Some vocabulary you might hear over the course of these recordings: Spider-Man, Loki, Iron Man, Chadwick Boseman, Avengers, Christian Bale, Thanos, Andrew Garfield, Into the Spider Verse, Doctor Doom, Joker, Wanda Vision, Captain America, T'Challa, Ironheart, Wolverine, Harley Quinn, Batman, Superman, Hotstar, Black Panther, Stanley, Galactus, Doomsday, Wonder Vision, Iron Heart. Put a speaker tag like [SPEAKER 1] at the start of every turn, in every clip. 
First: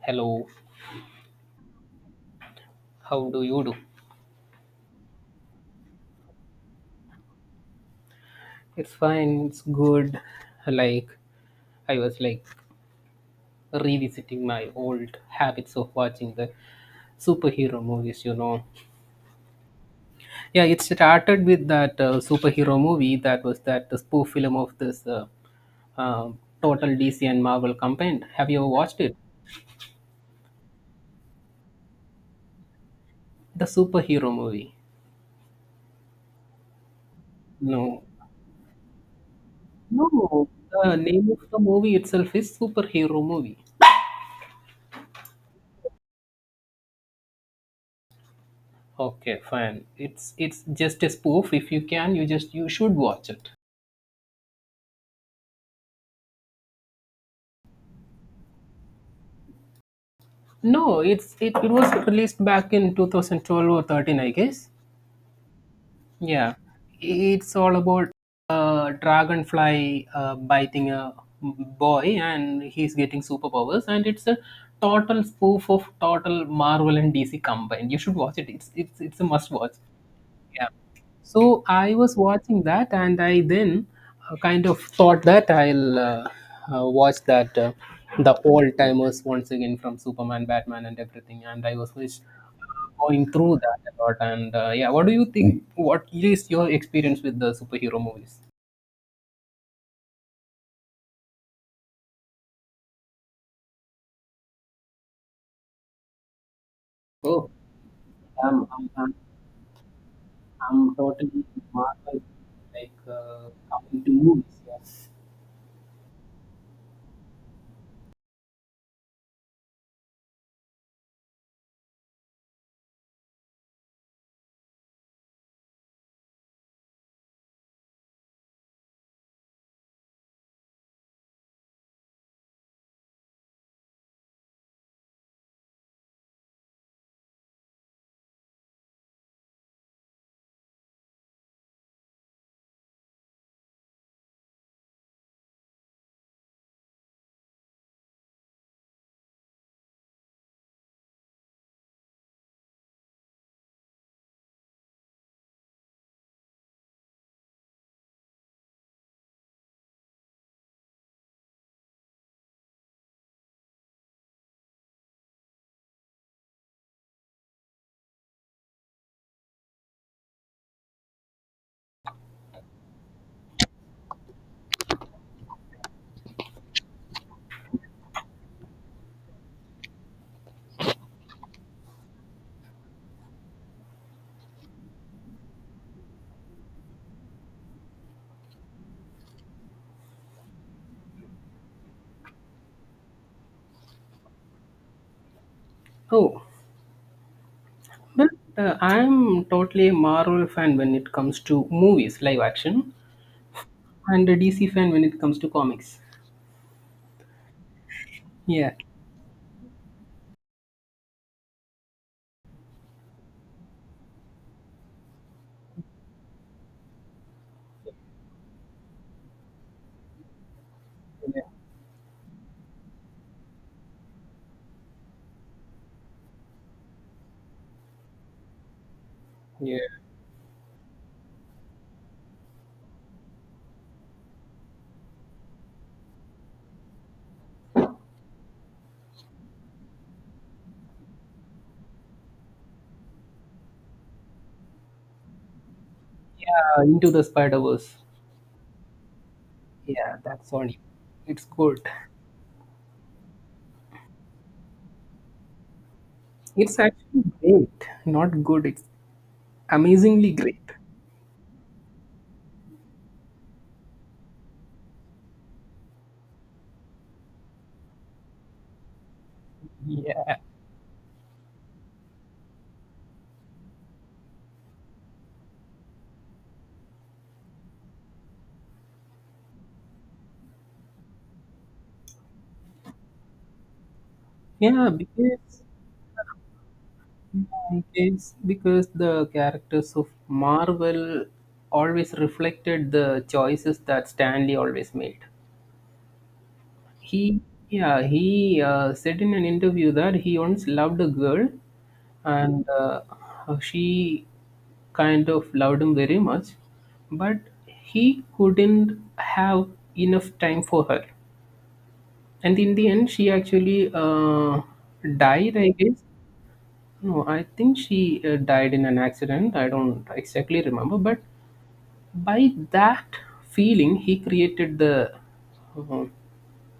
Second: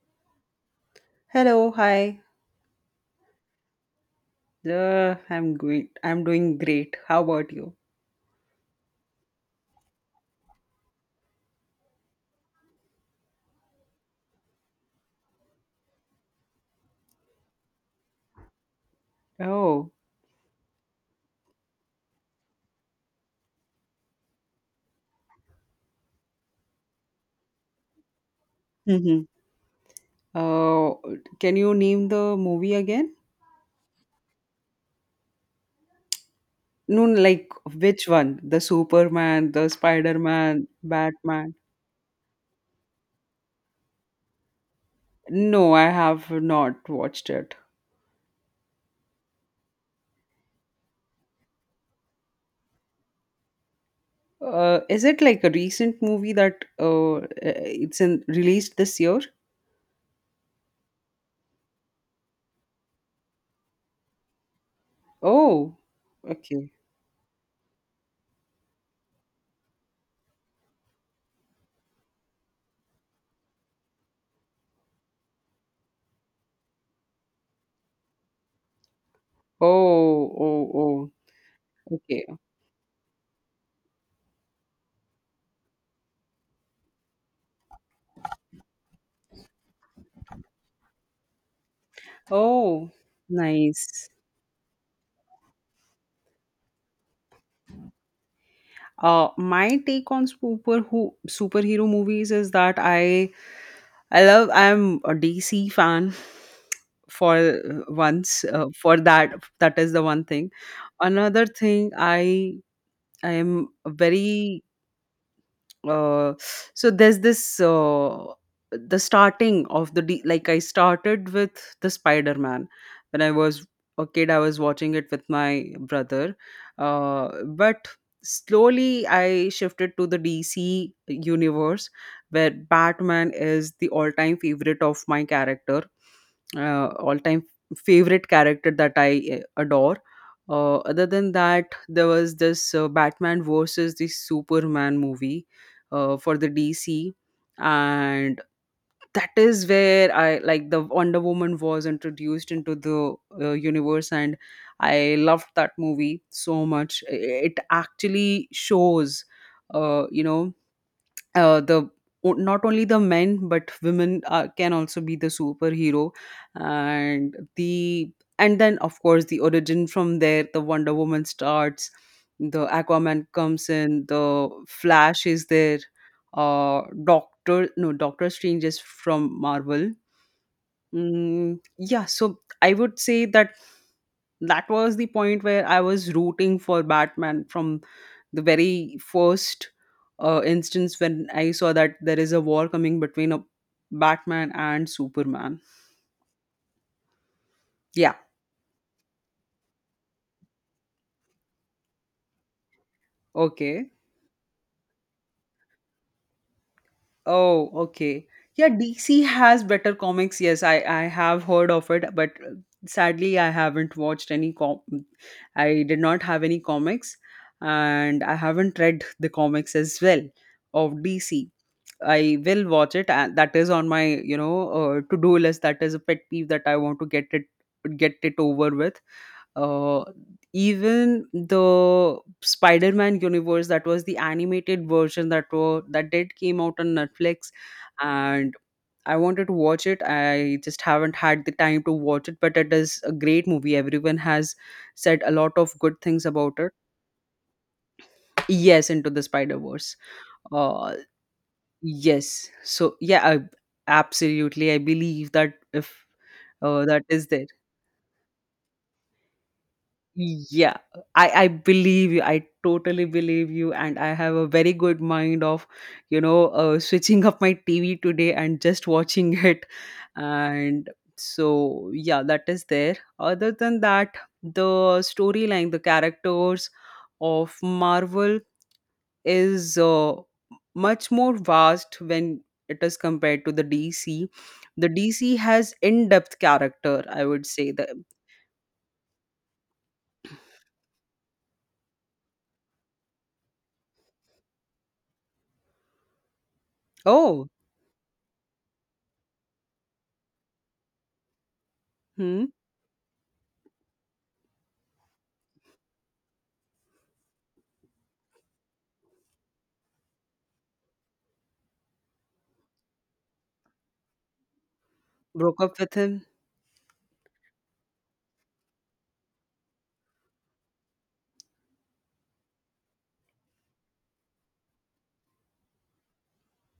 [SPEAKER 1] Hello,
[SPEAKER 2] Hello, hi.
[SPEAKER 1] how do you do?
[SPEAKER 2] I'm great. I'm doing great. How about you?
[SPEAKER 1] It's fine, it's good. Like I was like Revisiting my old habits of watching the superhero movies.
[SPEAKER 2] Oh.
[SPEAKER 1] Yeah, it started with that superhero movie that was that the spoof film of this uh, total DC and Marvel combined. Have you ever watched it?
[SPEAKER 2] Mhm. uh, can you name the movie again?
[SPEAKER 1] The superhero movie.
[SPEAKER 2] No, no, like
[SPEAKER 1] No,
[SPEAKER 2] which one? The Superman, the
[SPEAKER 1] no,
[SPEAKER 2] Spider-Man,
[SPEAKER 1] the name of
[SPEAKER 2] Batman?
[SPEAKER 1] the movie itself is superhero movie.
[SPEAKER 2] No, I have not watched it.
[SPEAKER 1] Okay, fine. It's just a spoof. If you can, you should watch it.
[SPEAKER 2] Is it like a recent movie that it's in released this year?
[SPEAKER 1] No, it was released back in 2012 or 13, I guess.
[SPEAKER 2] Oh,
[SPEAKER 1] Yeah,
[SPEAKER 2] okay.
[SPEAKER 1] it's all about a dragonfly biting a boy, and he's getting superpowers. And it's a total spoof of total Marvel and DC combined. You should watch it. It's a must watch.
[SPEAKER 2] Oh,
[SPEAKER 1] Yeah.
[SPEAKER 2] oh, oh.
[SPEAKER 1] So I was
[SPEAKER 2] Okay.
[SPEAKER 1] watching that, and I then kind of thought that I'll watch that the old timers once again from Superman, Batman, and everything. And I was just
[SPEAKER 2] Oh,
[SPEAKER 1] going through that a
[SPEAKER 2] nice.
[SPEAKER 1] lot. And yeah, what do you think? What is your experience with the superhero movies?
[SPEAKER 2] My take on superhero movies is that I love. I'm a DC fan for
[SPEAKER 1] Oh,
[SPEAKER 2] once,
[SPEAKER 1] I'm I'm,
[SPEAKER 2] for
[SPEAKER 1] I'm,
[SPEAKER 2] that. That is the one thing.
[SPEAKER 1] I'm totally
[SPEAKER 2] Another thing,
[SPEAKER 1] Marvel,
[SPEAKER 2] I I am
[SPEAKER 1] coming to movies.
[SPEAKER 2] very,
[SPEAKER 1] Yes.
[SPEAKER 2] uh, so there's this, the starting of like I started with the Spider Man when I was a kid. I was watching it with my brother, but slowly I shifted to the DC universe where Batman is the all-time favorite of my character, all-time favorite character that I adore. Other than that, there was this Batman versus the Superman movie, for the DC, and that is where I, like, the Wonder Woman was introduced into the universe, and I loved that movie so much. It actually shows, uh, you know, the not only the men but women can also be the superhero, and the and then of course the origin from there, the Wonder Woman starts, the Aquaman comes in, the Flash is there, doctor no Doctor Strange is from Marvel. Yeah, so I would say that that was the point where I was rooting for Batman from the very first instance when I saw that there is a war coming between a Batman and Superman.
[SPEAKER 1] Oh,
[SPEAKER 2] Yeah.
[SPEAKER 1] well, I'm totally a Marvel fan when it comes to movies, live action,
[SPEAKER 2] Okay.
[SPEAKER 1] and a DC fan when it comes to comics.
[SPEAKER 2] Oh, okay. Yeah,
[SPEAKER 1] Yeah,
[SPEAKER 2] DC has better comics. Yes, I have heard of it, but sadly I haven't watched any com I did not have any comics, and I haven't read the comics as well of
[SPEAKER 1] yeah,
[SPEAKER 2] DC. I will watch it, and that is on my, to do list. That is a pet peeve that I want to get it over with.
[SPEAKER 1] yeah.
[SPEAKER 2] Uh, even the Spider-Man universe, that was the animated version that were that did came out on Netflix, and I wanted to watch it. I just haven't had the time to watch it, but it is a great movie. Everyone has said a lot of good things about it.
[SPEAKER 1] Into the Spider Verse.
[SPEAKER 2] Yes, Into the Spider Verse.
[SPEAKER 1] Yeah, that's funny.
[SPEAKER 2] Uh,
[SPEAKER 1] It's good.
[SPEAKER 2] Yes. So yeah, I absolutely, I believe that if,
[SPEAKER 1] It's
[SPEAKER 2] that
[SPEAKER 1] actually
[SPEAKER 2] is there.
[SPEAKER 1] great. Not good. It's amazingly great.
[SPEAKER 2] Yeah, I believe you. I totally believe you, and I have a very good mind of, switching up my TV today and just watching it,
[SPEAKER 1] Yeah,
[SPEAKER 2] and so yeah, that is there. Other than that, the storyline, the characters of Marvel is, much more vast when it is compared to the DC. The
[SPEAKER 1] yeah.
[SPEAKER 2] DC
[SPEAKER 1] Because
[SPEAKER 2] has in-depth character, I would say. That.
[SPEAKER 1] because because the characters of Marvel always reflected the choices that Stanley always made. He
[SPEAKER 2] Oh.
[SPEAKER 1] yeah, he said in an interview that he once loved a girl
[SPEAKER 2] Hmm.
[SPEAKER 1] and she kind of loved him very much, but he couldn't have enough time for her. And in the end, she actually died,
[SPEAKER 2] Broke
[SPEAKER 1] I
[SPEAKER 2] up with
[SPEAKER 1] guess.
[SPEAKER 2] him.
[SPEAKER 1] No, I think she died in an accident. I don't exactly remember, but by that feeling, he created the uh,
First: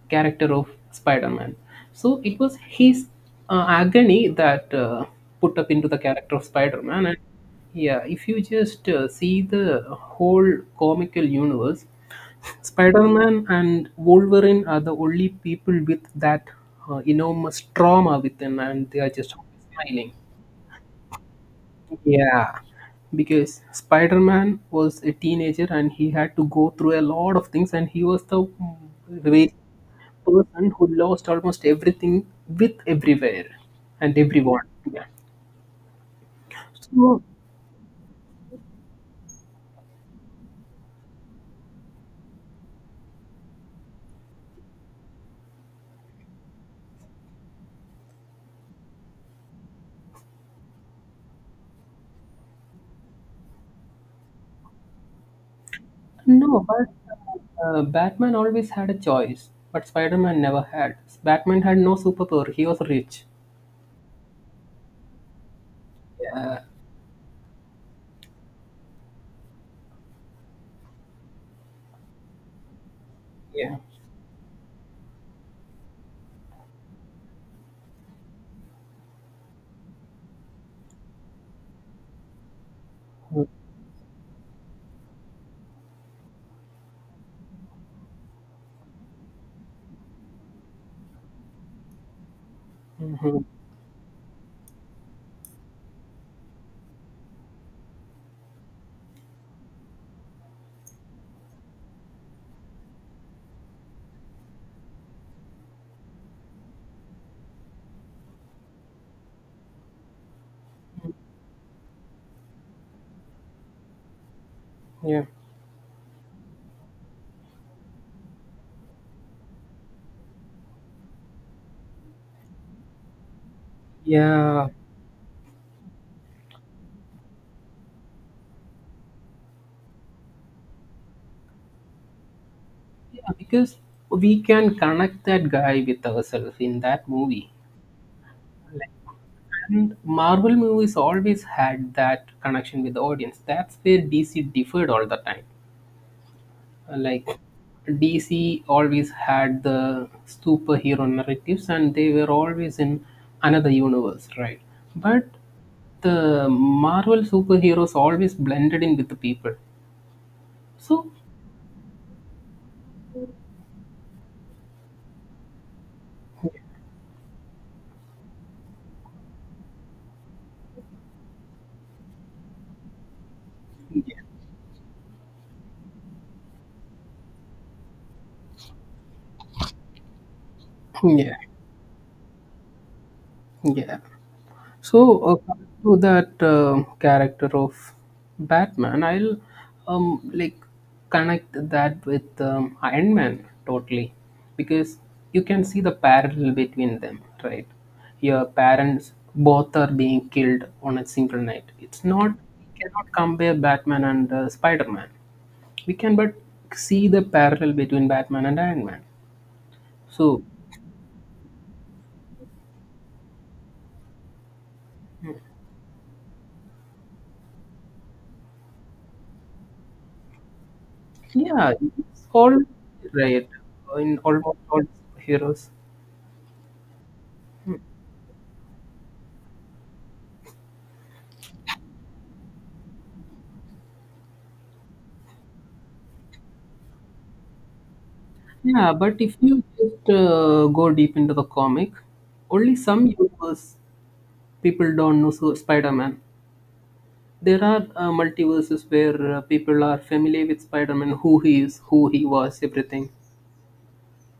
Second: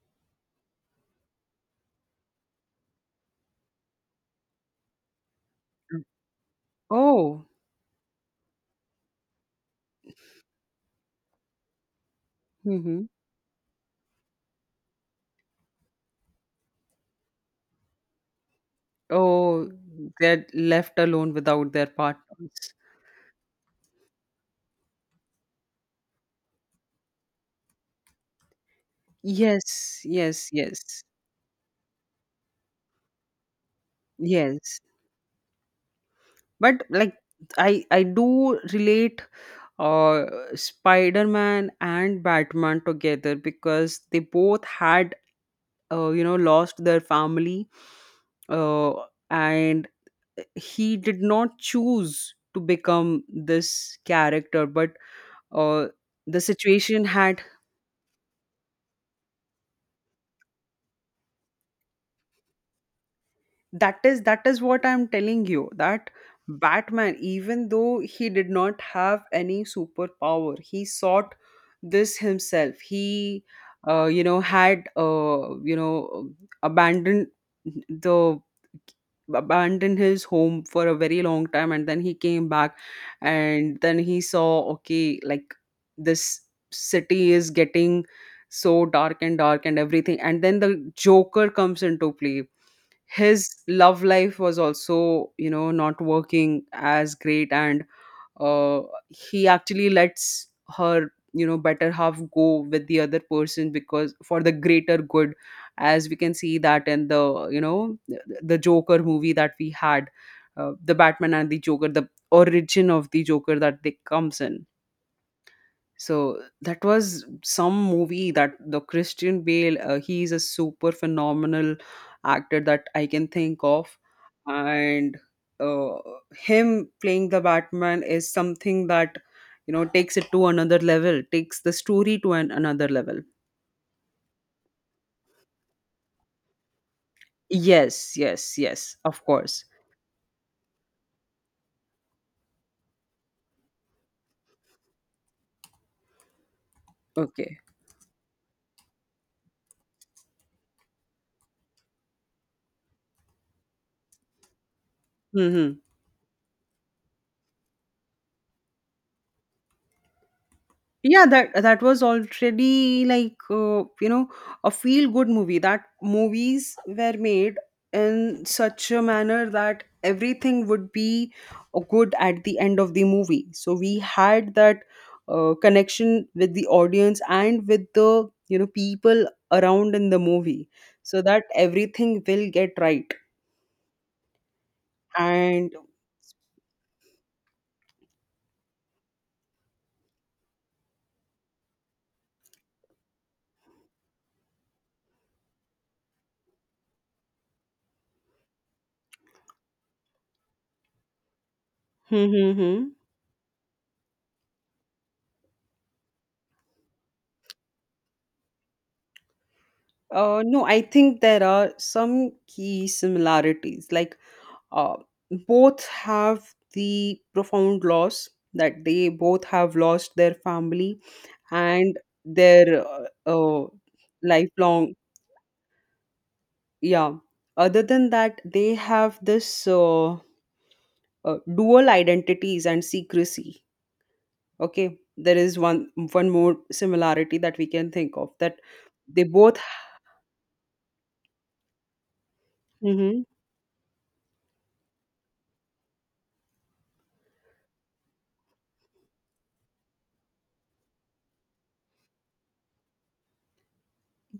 [SPEAKER 1] character of Spider-Man. So it was his agony that put up into the character of Spider-Man. And
[SPEAKER 2] Oh.
[SPEAKER 1] yeah, if you just see the whole comical universe,
[SPEAKER 2] Hmm.
[SPEAKER 1] Spider-Man and Wolverine are the only people with that enormous trauma within, and they are just
[SPEAKER 2] Oh.
[SPEAKER 1] smiling.
[SPEAKER 2] They're left alone without their
[SPEAKER 1] Yeah,
[SPEAKER 2] partners.
[SPEAKER 1] because Spider Man was a teenager and he had to go through a lot of things, and he was the very
[SPEAKER 2] Yes, yes,
[SPEAKER 1] person who
[SPEAKER 2] yes,
[SPEAKER 1] lost almost everything with everywhere and everyone.
[SPEAKER 2] yes.
[SPEAKER 1] Yeah.
[SPEAKER 2] But like,
[SPEAKER 1] So,
[SPEAKER 2] I do relate, uh Spider-Man and Batman together because they both had, lost their family, uh, and he did not choose to become this character but, uh, the
[SPEAKER 1] no, but
[SPEAKER 2] situation had.
[SPEAKER 1] Batman always had a choice, but Spider Man never had. Batman had no superpower, he was rich.
[SPEAKER 2] That is, that is what I'm telling you, that Batman, even though he did not have any superpower, he sought this himself. He,
[SPEAKER 1] Yeah.
[SPEAKER 2] had, abandoned the abandoned his home for a very long time and then he came back, and then he saw, okay, like this city is getting so dark and dark and everything, and then the Joker comes into play. His
[SPEAKER 1] Mhm.
[SPEAKER 2] love life was also, you know, not working as great, and uh, he actually lets her, you know, better half go with the other person because for the greater good, as we can see that in the, you know, the Joker movie that we had, the Batman and the Joker, the origin of the Joker that they comes in.
[SPEAKER 1] Yeah.
[SPEAKER 2] So that was some movie that the Christian Bale, he is a super phenomenal actor that I can think of.
[SPEAKER 1] Yeah.
[SPEAKER 2] And uh, him playing the Batman is something that, you know, takes it to another level, takes the story to another level.
[SPEAKER 1] Yeah, because we can connect that guy with ourselves in that movie.
[SPEAKER 2] Yes, yes, yes, of course.
[SPEAKER 1] And Marvel movies always had that connection with the audience. That's where DC differed all the time. Like
[SPEAKER 2] Okay.
[SPEAKER 1] DC always had the superhero narratives and they were always in another universe, right? But
[SPEAKER 2] Hmm.
[SPEAKER 1] the Marvel superheroes always blended in with the people. So
[SPEAKER 2] Yeah, that, that was already like, a feel good movie. That movies were made in such a manner that everything would be good at the end of the movie, so we
[SPEAKER 1] yeah,
[SPEAKER 2] had that connection with the audience and with the, you know, people around in the movie, so
[SPEAKER 1] yeah,
[SPEAKER 2] that everything will get right.
[SPEAKER 1] yeah. So, coming
[SPEAKER 2] And
[SPEAKER 1] to that character of Batman, I'll um, like connect that with Iron Man totally because you can see the parallel between them, right? Your parents both are being killed on a single night. It's
[SPEAKER 2] hmm,
[SPEAKER 1] not,
[SPEAKER 2] hmm,
[SPEAKER 1] we
[SPEAKER 2] hmm.
[SPEAKER 1] cannot compare Batman and Spider Man. We can, but see the parallel between Batman and Iron Man.
[SPEAKER 2] Uh,
[SPEAKER 1] So,
[SPEAKER 2] no, I think there are some key similarities. Like, uh, both have the profound loss, that they both have lost their family,
[SPEAKER 1] yeah,
[SPEAKER 2] and
[SPEAKER 1] it's all
[SPEAKER 2] their
[SPEAKER 1] right in almost all
[SPEAKER 2] lifelong.
[SPEAKER 1] heroes.
[SPEAKER 2] Yeah, other than that, they have this, dual identities and secrecy. Okay, there is one more similarity that we can think of, that
[SPEAKER 1] Yeah, but
[SPEAKER 2] they
[SPEAKER 1] if
[SPEAKER 2] both.
[SPEAKER 1] you just go deep into the comic, only some universe people don't know so Spider-Man. There are multiverses where people are familiar with Spider-Man, who he is, who he was, everything.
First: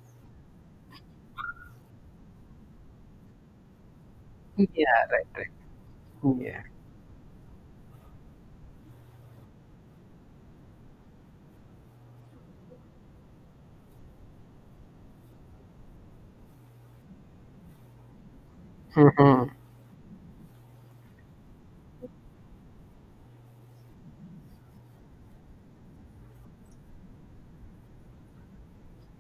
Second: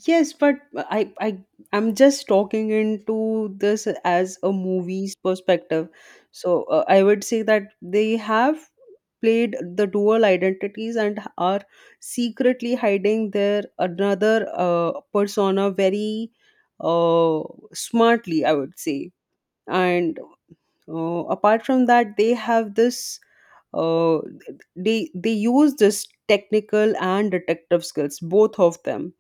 [SPEAKER 2] Yes, but I I I'm just talking into this as a
[SPEAKER 1] Yeah,
[SPEAKER 2] movie's
[SPEAKER 1] right, right.
[SPEAKER 2] perspective.
[SPEAKER 1] Yeah.
[SPEAKER 2] So I would say that they have played the dual identities and are secretly hiding their another, persona very, uh, smartly, I would say.
[SPEAKER 1] Mm-hmm.
[SPEAKER 2] And apart from that, they have this, uh, they use this technical and detective skills, both of them,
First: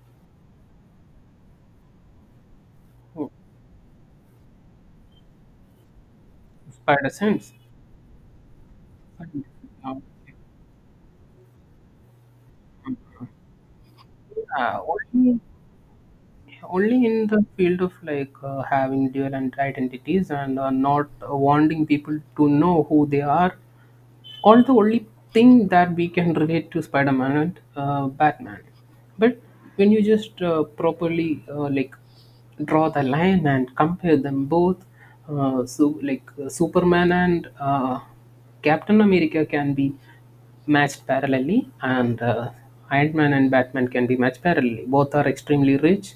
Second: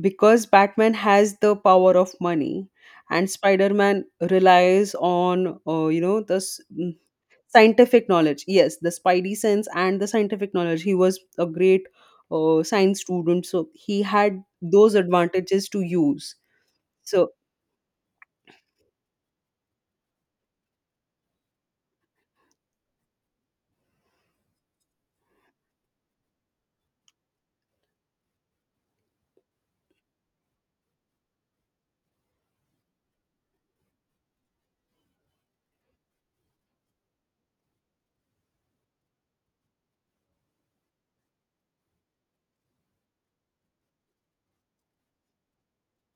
[SPEAKER 2] because Batman has the power of money, and Spider-Man relies on, the, mm,
[SPEAKER 1] Spider sense.
[SPEAKER 2] scientific knowledge. Yes, the spidey sense and
[SPEAKER 1] Um,
[SPEAKER 2] the scientific knowledge. He was a great, science student, so he had
[SPEAKER 1] Yeah,
[SPEAKER 2] those
[SPEAKER 1] only,
[SPEAKER 2] advantages to use.
[SPEAKER 1] only in
[SPEAKER 2] So
[SPEAKER 1] the field of having dual and identities and not wanting people to know who they are, all only thing that we can relate to Spider-Man and Batman. But when you just properly draw the line and compare them both, Superman and Captain America can be matched parallelly, and Iron Man and Batman can be matched parallelly. Both are extremely rich,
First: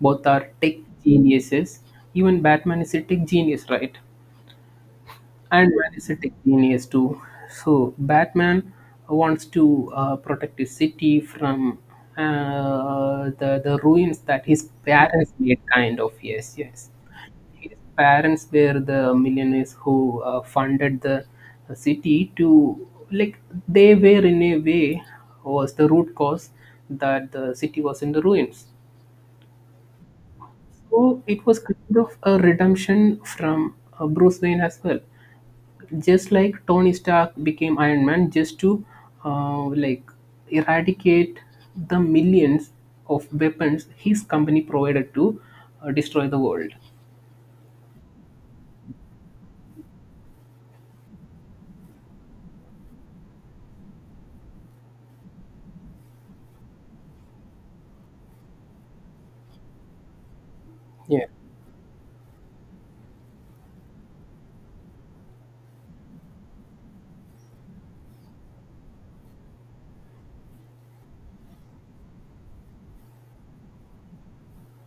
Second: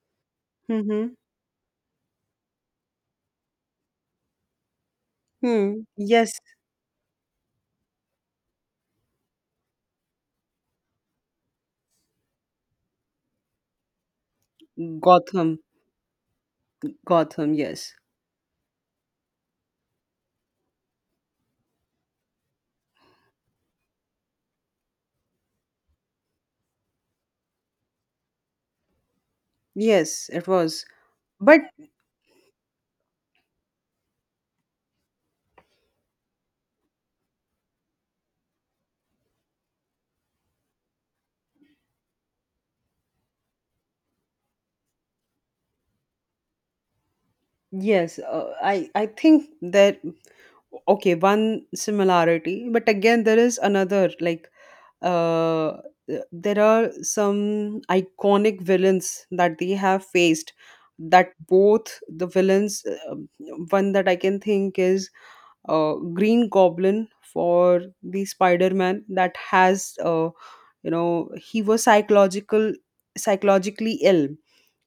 [SPEAKER 1] both are tech
[SPEAKER 2] hmm.
[SPEAKER 1] geniuses. Even Batman is a tech genius, right? And
[SPEAKER 2] Hmm.
[SPEAKER 1] man is a tech
[SPEAKER 2] Yes.
[SPEAKER 1] genius too. So Batman wants to protect his city from the ruins that his parents
[SPEAKER 2] Gotham.
[SPEAKER 1] made. Kind of, yes, yes.
[SPEAKER 2] Gotham,
[SPEAKER 1] His
[SPEAKER 2] yes.
[SPEAKER 1] parents were the millionaires who funded the city to, like, they were in a way was the root cause that the city was in the ruins.
[SPEAKER 2] Yes, it was,
[SPEAKER 1] So it was
[SPEAKER 2] but.
[SPEAKER 1] kind of a redemption from Bruce Wayne as well, just like Tony Stark became Iron Man just to uh, like eradicate the millions of weapons his company provided to destroy the world.
[SPEAKER 2] Yes, I think that, okay, one similarity, but again there is another, like, uh, there are some iconic villains that they have faced,
[SPEAKER 1] Yeah.
[SPEAKER 2] that both the villains, one that I can think is, Green Goblin for the Spider-Man, that has, he was psychologically ill.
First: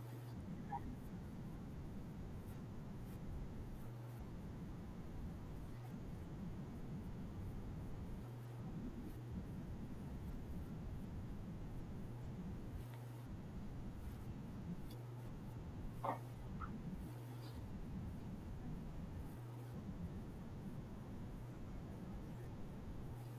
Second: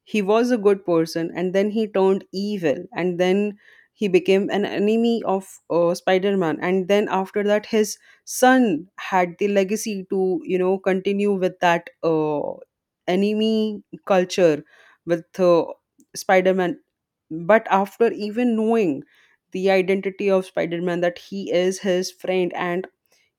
[SPEAKER 2] He was a good person and then he turned evil, and then he became an enemy of, Spider-Man, and then after that his son had the legacy to, you know, continue with that, enemy culture with, Spider-Man. But after even knowing the identity of Spider-Man, that he is his friend, and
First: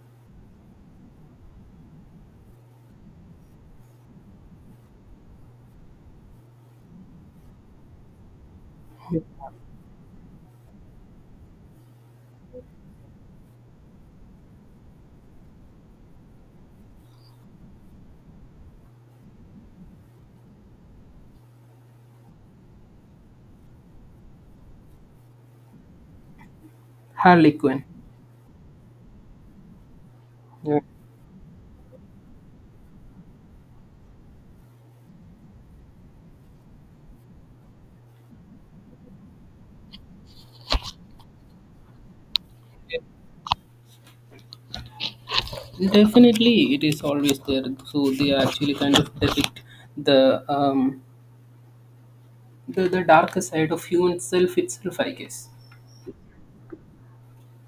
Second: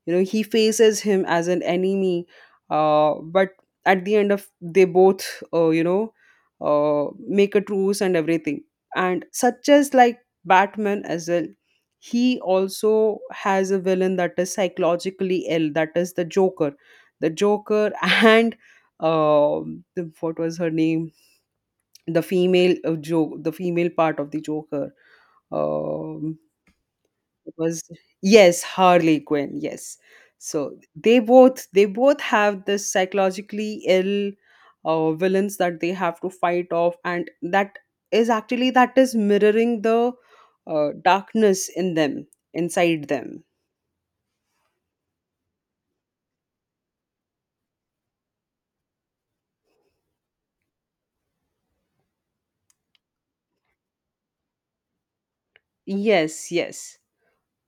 [SPEAKER 2] you know he faces him as an enemy, but at the end of, they both, uh, you know make a truce and everything. And such as like Batman as well, he also has a villain that is psychologically ill, that is the Joker, the Joker and um, the, what was her name, the female the female part of the Joker, um,
[SPEAKER 1] Harley
[SPEAKER 2] was.
[SPEAKER 1] Quinn.
[SPEAKER 2] Yes, Harley Quinn, yes. So
[SPEAKER 1] Yeah.
[SPEAKER 2] they both, they both have this psychologically ill, villains that they have to fight off, and that is actually, that is mirroring the darkness in them, inside them.
[SPEAKER 1] Definitely, it is always there. So they actually kind of depict the um, the darker side of human self itself, I guess.
[SPEAKER 2] Yes, yes.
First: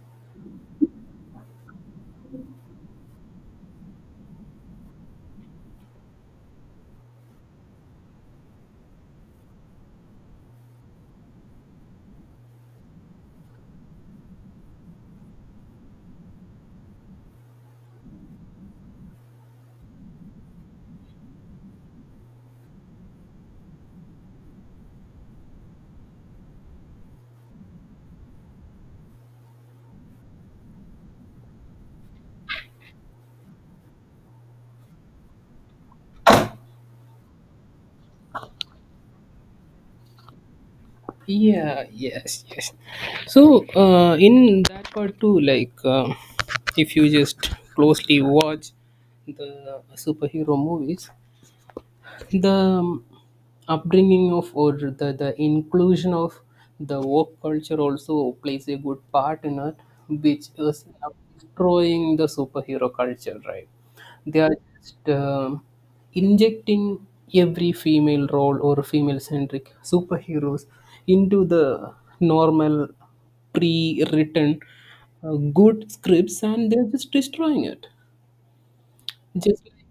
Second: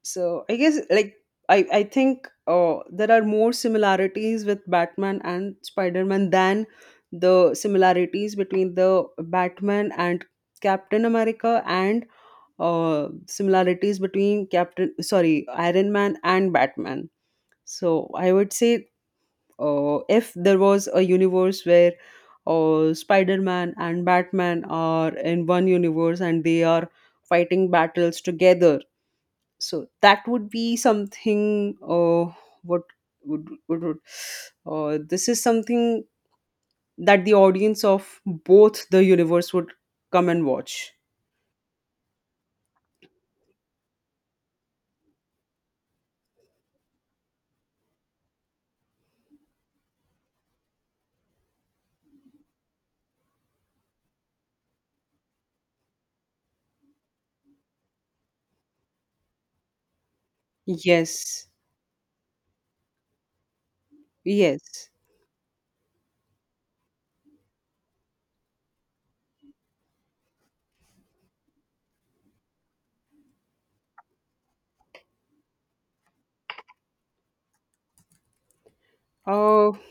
[SPEAKER 2] So I guess like, I think, there are more similarities with Batman and Spider-Man than the similarities between the Batman and Captain America, and similarities between Captain, sorry, Iron Man and Batman. So I would say, if there was a universe where, Spider Man and Batman are in one universe and they are fighting battles together, so that would be something. What would, this is something that the audience of both the universe would come and watch.
[SPEAKER 1] Yeah, yes, yes. So in that part too, if you just closely watch the superhero movies, the upbringing of, or the inclusion of the woke culture also plays a good part in it, which is
[SPEAKER 2] Yes,
[SPEAKER 1] destroying the superhero culture, right? They are
[SPEAKER 2] yes.
[SPEAKER 1] just injecting every female role or female centric superheroes into the normal pre-written uh, good scripts and they're just destroying it. Just
[SPEAKER 2] Uh.
[SPEAKER 1] like,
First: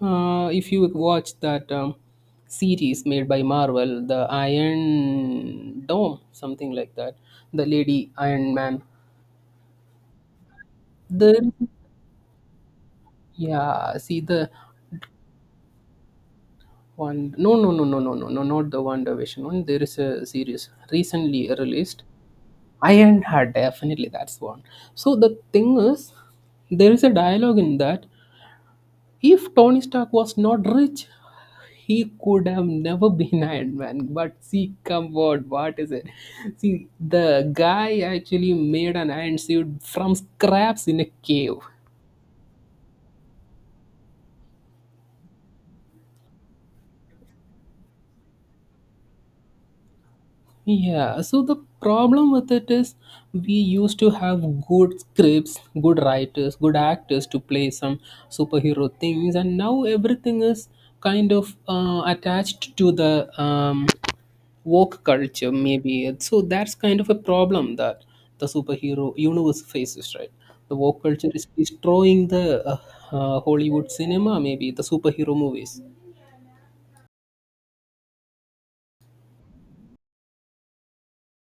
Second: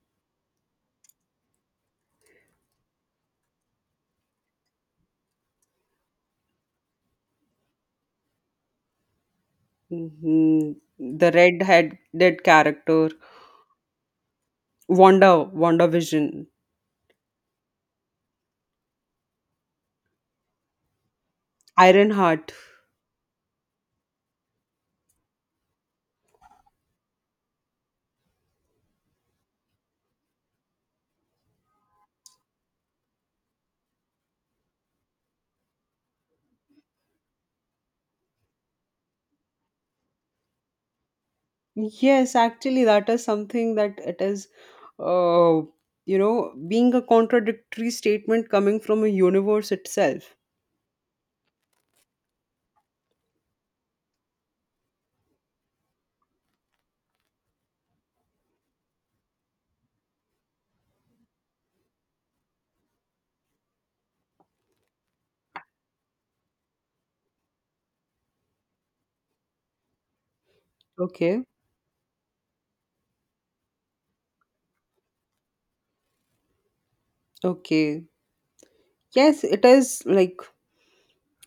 [SPEAKER 1] if you watch that series made by Marvel, the Iron Dome, something like that, the Lady Iron Man.
[SPEAKER 2] Mhm. The
[SPEAKER 1] The
[SPEAKER 2] red head character.
[SPEAKER 1] yeah, see, the
[SPEAKER 2] Wanda, Wanda Vision,
[SPEAKER 1] one. No, no, no, no, no, no, no, not the Wonder Vision one. There is a series recently released.
[SPEAKER 2] Ironheart.
[SPEAKER 1] Iron Heart, definitely that's one. So the thing is, there is a dialogue in that: if Tony Stark was not rich, he could have never been Iron Man. But see, come on, what is it? See, the guy actually made an iron suit from scraps in a cave.
[SPEAKER 2] Yes, actually, that is something that it is, uh, being a contradictory statement coming from a universe itself.
[SPEAKER 1] Yeah, so the problem with it is we used to have good scripts, good writers, good actors to play some superhero things, and now everything is kind of attached to the woke culture, maybe. So that's kind of a problem that the superhero universe faces, right? The woke culture
[SPEAKER 2] Okay.
[SPEAKER 1] is destroying the Hollywood cinema, maybe the superhero movies.
[SPEAKER 2] Okay. Yes, it is like,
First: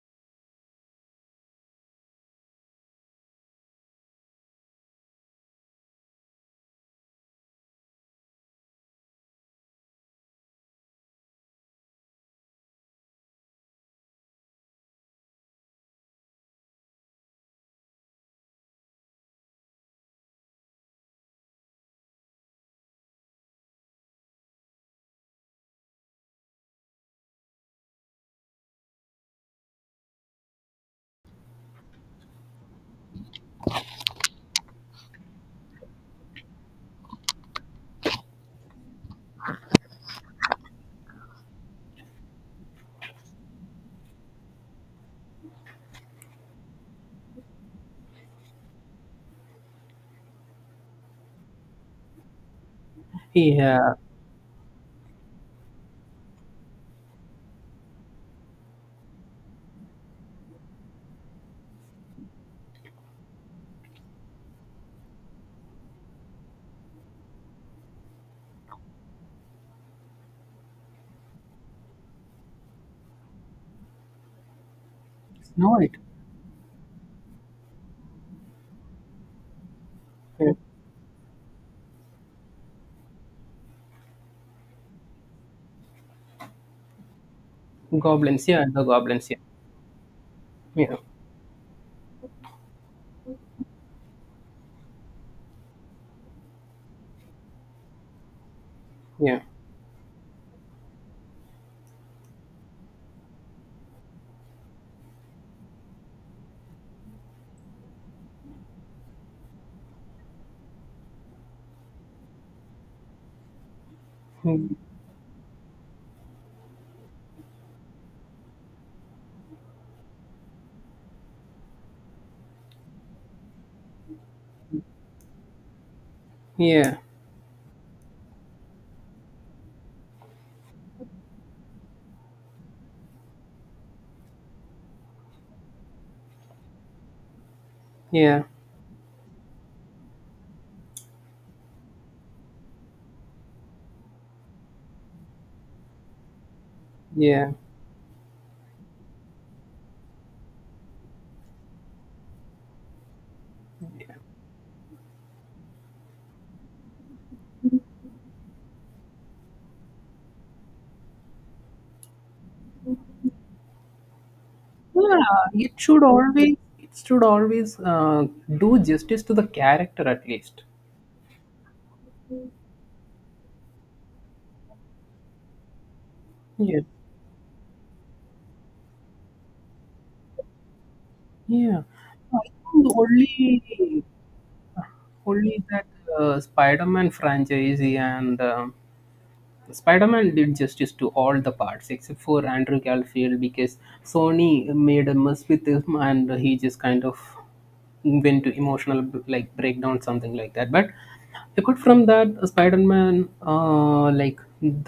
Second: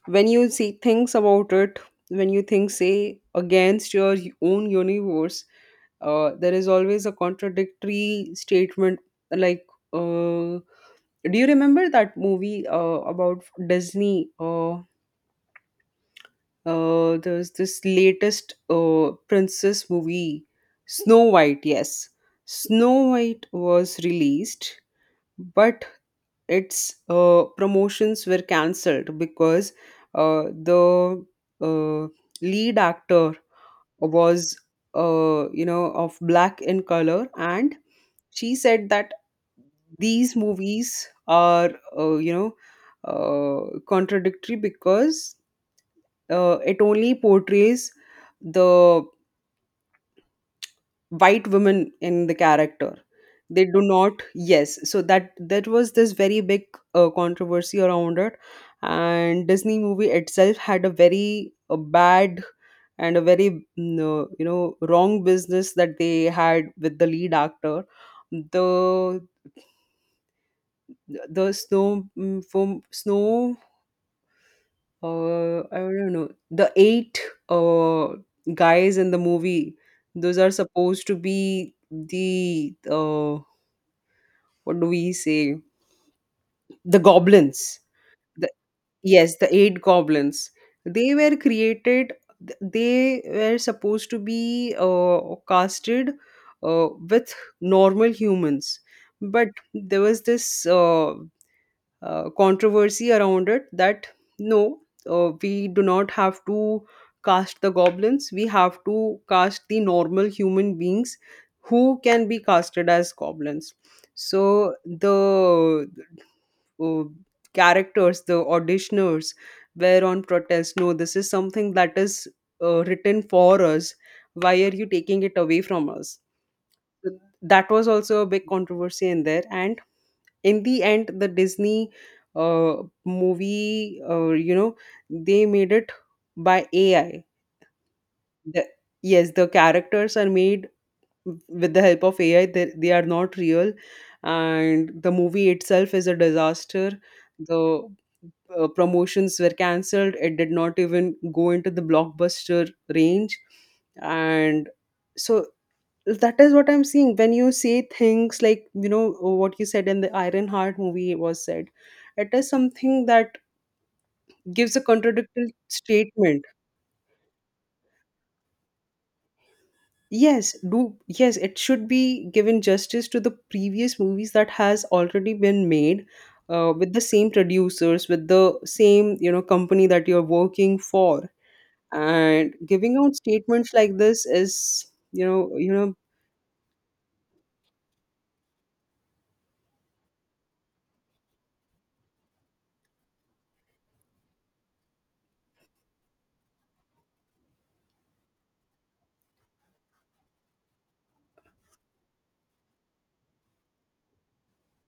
[SPEAKER 2] when you see things about it, when you think, say, against your own universe, there is always a contradictory statement, like, uh, do you remember that movie about Disney, there's this latest princess movie, Snow White. Yes, Snow White was released, but its promotions were cancelled because the uh, lead actor was, of black in color, and she said that these movies are, uh, you know contradictory, because it only portrays the white women in the character. They do
[SPEAKER 1] Yeah,
[SPEAKER 2] not. Yes, so that, that was this very big controversy around it. And Disney movie itself had a very bad and a very wrong business that they had with the lead actor, the the snow, from Snow,
[SPEAKER 1] it's
[SPEAKER 2] I
[SPEAKER 1] not.
[SPEAKER 2] don't know, the 8 uh, guys in the movie, those are
[SPEAKER 1] Yeah.
[SPEAKER 2] supposed to be the, what do we say the goblins.
[SPEAKER 1] Goblins,
[SPEAKER 2] The,
[SPEAKER 1] yeah, the goblins,
[SPEAKER 2] yes,
[SPEAKER 1] yeah.
[SPEAKER 2] the 8 goblins.
[SPEAKER 1] Yeah.
[SPEAKER 2] They were created, they were supposed to be casted uh, with normal humans,
[SPEAKER 1] Yeah.
[SPEAKER 2] but there was this controversy around it that no, we do not have to cast the goblins, we have to cast the normal human beings who can be casted as goblins. So
[SPEAKER 1] Mm,
[SPEAKER 2] the, uh, characters, the auditioners, were on protest. No, this is something that is written for us. Why are you taking it away from us?
[SPEAKER 1] yeah.
[SPEAKER 2] That was also a big controversy in there. And in the end the Disney uh, movie, they made it by ai.
[SPEAKER 1] Yeah.
[SPEAKER 2] the, yes, the characters are made with the help of ai. They are not real and the movie itself is a disaster.
[SPEAKER 1] Yeah.
[SPEAKER 2] The promotions were cancelled, it did not even go into the blockbuster range. And so that is what I'm seeing when you say things like, what you said in the Iron Heart movie was said, it is something that gives a
[SPEAKER 1] Yeah.
[SPEAKER 2] contradictory
[SPEAKER 1] It should
[SPEAKER 2] statement.
[SPEAKER 1] always, it should always do justice to the character at
[SPEAKER 2] Yes,
[SPEAKER 1] least.
[SPEAKER 2] do yes it should be given justice to the previous movies that has already been made
[SPEAKER 1] Yeah.
[SPEAKER 2] with the same producers, with the same, you know, company that you're working for.
[SPEAKER 1] Yeah. I
[SPEAKER 2] And giving
[SPEAKER 1] think
[SPEAKER 2] out statements like
[SPEAKER 1] only,
[SPEAKER 2] this is, you know
[SPEAKER 1] only
[SPEAKER 2] you
[SPEAKER 1] that
[SPEAKER 2] know
[SPEAKER 1] Spider-Man franchise and Spider-Man did justice to all the parts except for Andrew Garfield because Sony made a mess with him and he just kind of went to emotional like breakdown, something like that. But apart from that, Spider-Man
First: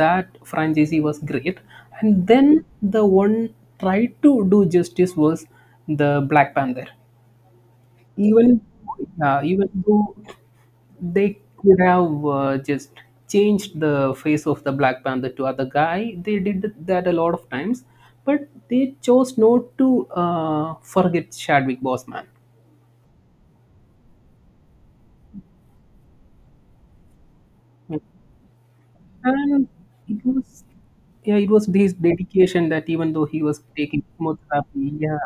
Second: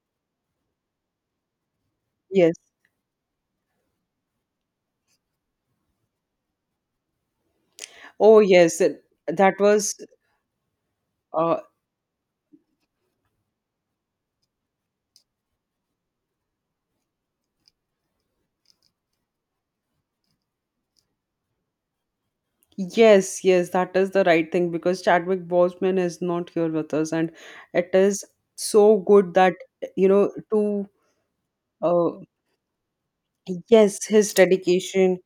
[SPEAKER 1] that franchise was great, and
[SPEAKER 2] Yes.
[SPEAKER 1] then the one tried to do justice was the Black Panther.
[SPEAKER 2] Oh,
[SPEAKER 1] Even
[SPEAKER 2] yes,
[SPEAKER 1] yeah,
[SPEAKER 2] that
[SPEAKER 1] even
[SPEAKER 2] was,
[SPEAKER 1] though they
[SPEAKER 2] uh,
[SPEAKER 1] could have just changed the face of the Black Panther to other guy, they did that a lot of times, but they chose not to forget Chadwick Boseman,
[SPEAKER 2] yes, yes, that is the right thing because Chadwick Boseman is not here with us, and it is so good that,
[SPEAKER 1] and
[SPEAKER 2] you
[SPEAKER 1] it
[SPEAKER 2] know
[SPEAKER 1] was
[SPEAKER 2] to
[SPEAKER 1] yeah, it was his
[SPEAKER 2] uh,
[SPEAKER 1] dedication that even though he was taking
[SPEAKER 2] yes, his
[SPEAKER 1] chemotherapy, yeah,
[SPEAKER 2] dedication.